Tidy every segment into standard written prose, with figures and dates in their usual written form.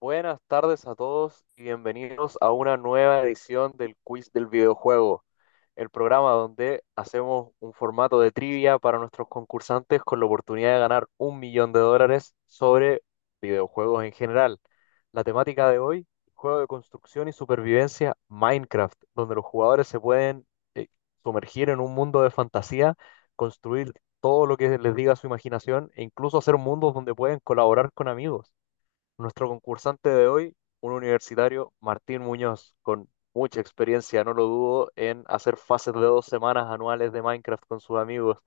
Buenas tardes a todos y bienvenidos a una nueva edición del Quiz del Videojuego, el programa donde hacemos un formato de trivia para nuestros concursantes con la oportunidad de ganar $1 millón sobre videojuegos en general. La temática de hoy, juego de construcción y supervivencia Minecraft, donde los jugadores se pueden eh, sumergir en un mundo de fantasía, construir todo lo que les diga su imaginación e incluso hacer mundos donde pueden colaborar con amigos. Nuestro concursante de hoy, un universitario, Martín Muñoz, con mucha experiencia, no lo dudo, en hacer fases de 2 semanas anuales de Minecraft con sus amigos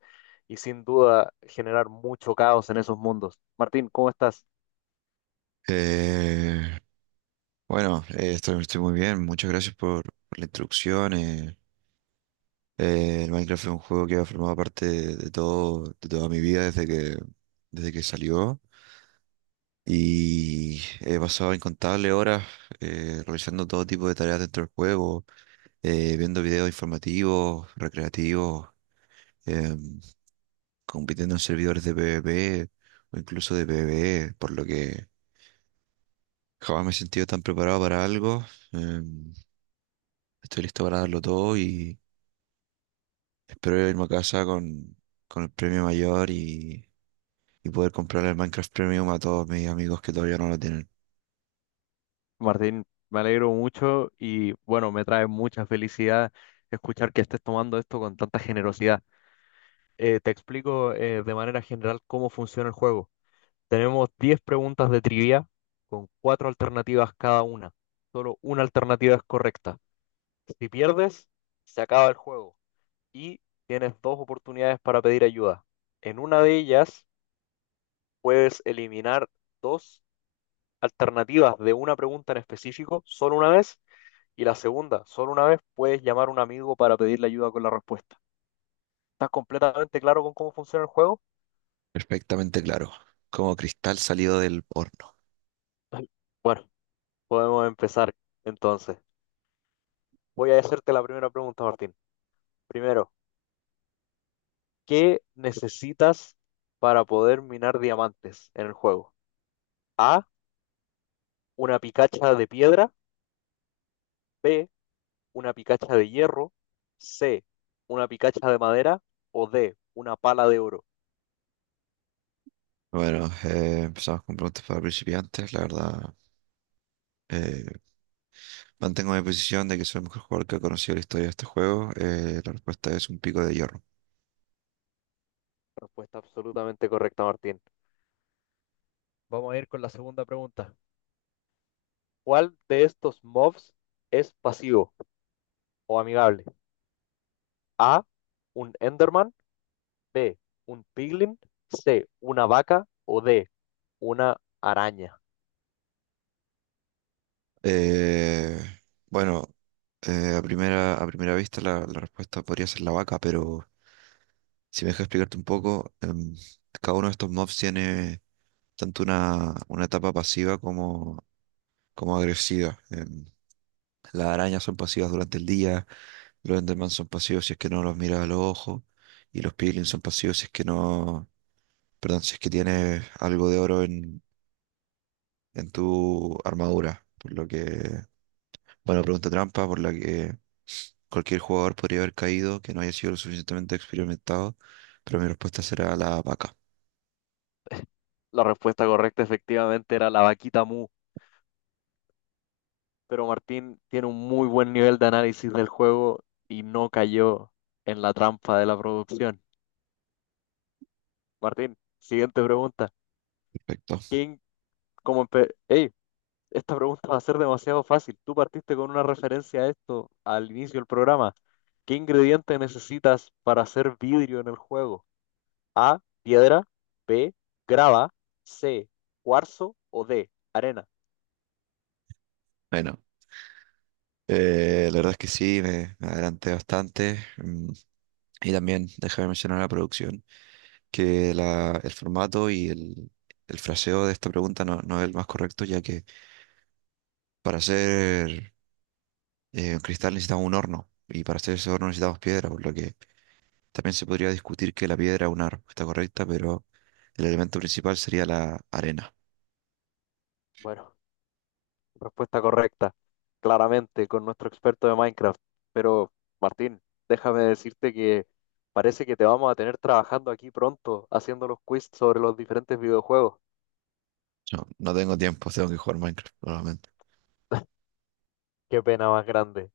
y sin duda generar mucho caos en esos mundos. Martín, ¿cómo estás? Eh, bueno, estoy muy bien. Muchas gracias por la introducción. El Minecraft es un juego que ha formado parte de todo, de toda mi vida desde desde que salió. Y he pasado incontables horas realizando todo tipo de tareas dentro del juego, viendo videos informativos, recreativos, em, compitiendo en servidores de PvP o incluso de PvE, por lo que jamás me he sentido tan preparado para algo. em, Estoy listo para darlo todo y espero irme a casa con el premio mayor y poder comprar el Minecraft Premium a todos mis amigos que todavía no lo tienen. Martín, me alegro mucho y bueno, me trae mucha felicidad escuchar que estés tomando esto con tanta generosidad. Te explico de manera general cómo funciona el juego. Tenemos 10 preguntas de trivia con cuatro alternativas cada una. Solo una alternativa es correcta. Si pierdes, se acaba el juego y tienes dos oportunidades para pedir ayuda. En una de ellas puedes eliminar dos alternativas de una pregunta en específico solo una vez y la segunda solo una vez puedes llamar a un amigo para pedirle ayuda con la respuesta. ¿Estás completamente claro con cómo funciona el juego? Perfectamente claro, como cristal salido del horno. Bueno, podemos empezar entonces. Voy a hacerte la primera pregunta, Martín. Primero, ¿qué necesitas para poder minar diamantes en el juego? A, una picacha de piedra; B, una picacha de hierro; C, una picacha de madera; o D, una pala de oro. Bueno, empezamos con preguntas para principiantes. La verdad, eh, mantengo mi posición de que soy el mejor jugador que ha conocido la historia de este juego. La respuesta es un pico de hierro. Respuesta absolutamente correcta, Martín. Vamos a ir con la segunda pregunta. ¿Cuál de estos mobs es pasivo o amigable? A, un Enderman; B, un Piglin; C, una vaca; o D, una araña. Eh, bueno, a primera vista la respuesta podría ser la vaca, pero si me dejas explicarte un poco, cada uno de estos mobs tiene tanto una etapa pasiva como agresiva. Las arañas son pasivas durante el día, los Enderman son pasivos si es que no los miras a los ojos, y los Piglins son pasivos si es que no, perdón, si es que tienes algo de oro en tu armadura, por lo que bueno, pregunta trampa por la que cualquier jugador podría haber caído que no haya sido lo suficientemente experimentado, pero mi respuesta será la vaca. La respuesta correcta efectivamente era la vaquita Mu, pero Martín tiene un muy buen nivel de análisis del juego y no cayó en la trampa de la producción. Martín, siguiente pregunta. Perfecto. ¿Quién, Ey, esta pregunta va a ser demasiado fácil. Tú partiste con una referencia a esto al inicio del programa. ¿Qué ingrediente necesitas para hacer vidrio en el juego? A, piedra; B, grava; C, cuarzo; o D, arena. Bueno, la verdad es que sí, me adelanté bastante. Y también, déjame mencionar la producción, que el formato y el fraseo de esta pregunta no es el más correcto, ya que para hacer un cristal necesitamos un horno, y para hacer ese horno necesitamos piedra, por lo que también se podría discutir que la piedra es una respuesta correcta, pero el elemento principal sería la arena. Bueno, respuesta correcta, claramente, con nuestro experto de Minecraft. Pero, Martín, déjame decirte que parece que te vamos a tener trabajando aquí pronto, haciendo los quiz sobre los diferentes videojuegos. No, no tengo tiempo, tengo que jugar Minecraft. Qué pena más grande.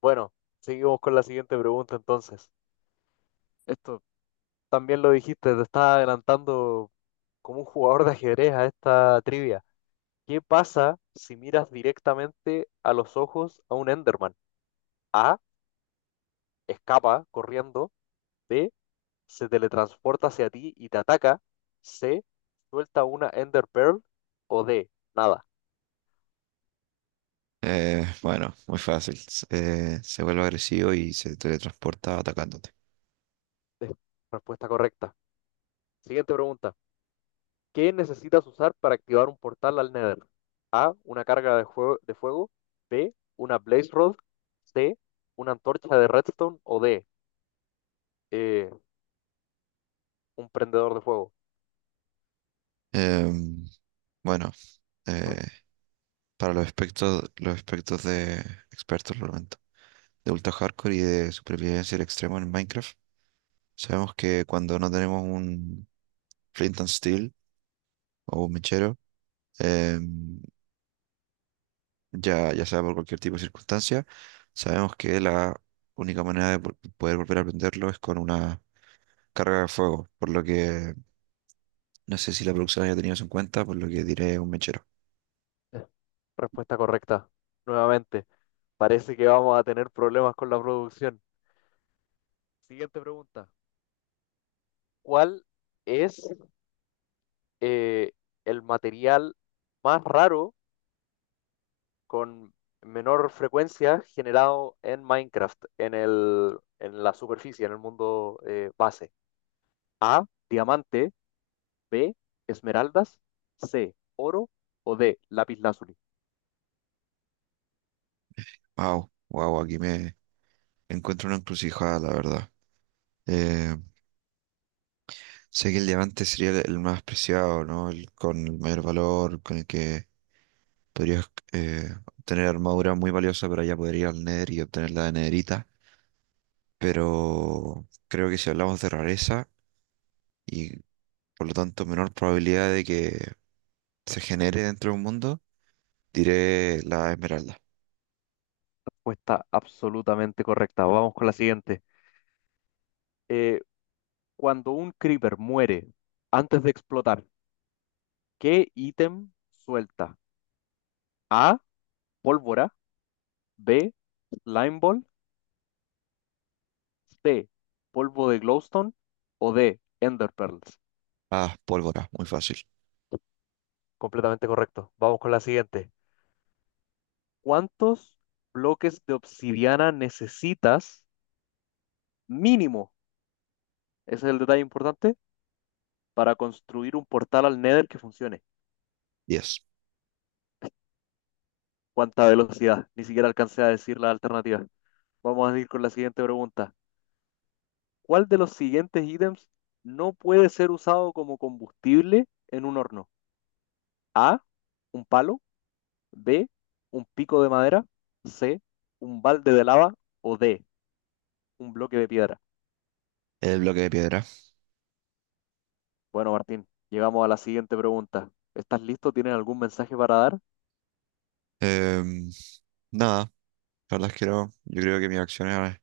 Bueno, seguimos con la siguiente pregunta entonces. Esto también lo dijiste, te estás adelantando como un jugador de ajedrez a esta trivia. ¿Qué pasa si miras directamente a los ojos a un Enderman? A, escapa corriendo; B, se teletransporta hacia ti y te ataca; C, suelta una Ender Pearl; o D, nada. Bueno, muy fácil. Se vuelve agresivo y se teletransporta atacándote. Es respuesta correcta. Siguiente pregunta. ¿Qué necesitas usar para activar un portal al Nether? A, una carga de fuego; B, una Blaze Rod; C, una antorcha de redstone; o D, eh, un prendedor de fuego. Em, bueno, eh, para los aspectos de expertos, lo lamento, de ultra hardcore y de supervivencia al extremo en Minecraft, sabemos que cuando no tenemos un flint and steel o un mechero, em, ya sea por cualquier tipo de circunstancia, sabemos que la única manera de poder volver a aprenderlo es con una carga de fuego, por lo que no sé si la producción haya tenido eso en cuenta, por lo que diré un mechero. Eh, Respuesta correcta. Nuevamente. Parece que vamos a tener problemas con la producción. Siguiente pregunta. ¿Cuál es eh, el material más raro con menor frecuencia generado en Minecraft, en la superficie, en el mundo base? A, diamante; B, esmeraldas; C, oro; o D, lapislázuli. Wow, wow, aquí me encuentro una encrucijada, la verdad. Eh, sé que el diamante sería el más preciado, ¿no? El, con el mayor valor, con el que podrías obtener armadura muy valiosa, pero ya podría ir al Nether y obtener la de Nederita, pero creo que si hablamos de rareza y por lo tanto menor probabilidad de que se genere dentro de un mundo, diré la esmeralda. Respuesta absolutamente correcta. Vamos con la siguiente. Eh, Cuando un creeper muere antes de explotar, ¿qué ítem suelta? A, pólvora; B, slime ball; C, polvo de glowstone; o D, enderpearls. Ah, pólvora, muy fácil. Completamente correcto. Vamos con la siguiente. ¿Cuántos bloques de obsidiana necesitas mínimo? Ese es el detalle importante para construir un portal al Nether que funcione. 10. ¿Cuánta velocidad? Ni siquiera alcancé a decir la alternativa. Vamos a ir con la siguiente pregunta. ¿Cuál de los siguientes ítems no puede ser usado como combustible en un horno? A, un palo; B, un pico de madera; C, un balde de lava; o D, un bloque de piedra. El bloque de piedra. Bueno, Martín, llegamos a la siguiente pregunta. ¿Estás listo? ¿Tienes algún mensaje para dar? Em, nada, la verdad es que no. Yo creo que mis acciones han,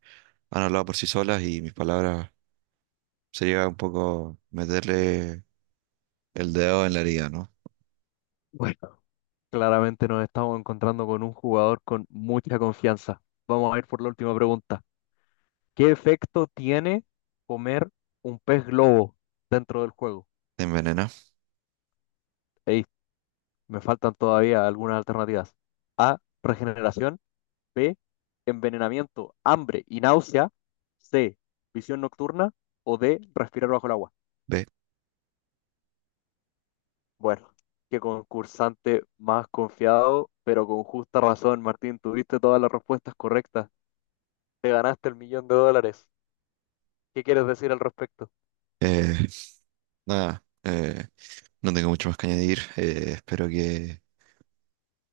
han hablado por sí solas y mis palabras sería un poco meterle el dedo en la herida, ¿no? Bueno, claramente nos estamos encontrando con un jugador con mucha confianza. Vamos a ir por la última pregunta. ¿Qué efecto tiene comer un pez globo dentro del juego? Te envenena. Ey, me faltan todavía algunas alternativas. A, regeneración; B, envenenamiento, hambre y náusea; C, visión nocturna; o D, respirar bajo el agua. Ve. Bueno, qué concursante más confiado, pero con justa razón, Martín, tuviste todas las respuestas correctas. Te ganaste el millón de dólares. ¿Qué quieres decir al respecto? Eh, nada, no tengo mucho más que añadir. Espero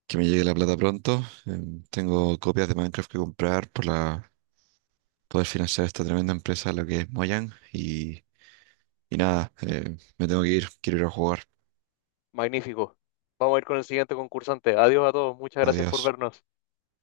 que me llegue la plata pronto. Tengo copias de Minecraft que comprar para poder financiar esta tremenda empresa, lo que es Mojang. Y nada, me tengo que ir, quiero ir a jugar. Magnífico. Vamos a ir con el siguiente concursante. Adiós a todos. Muchas gracias Adiós. por vernos.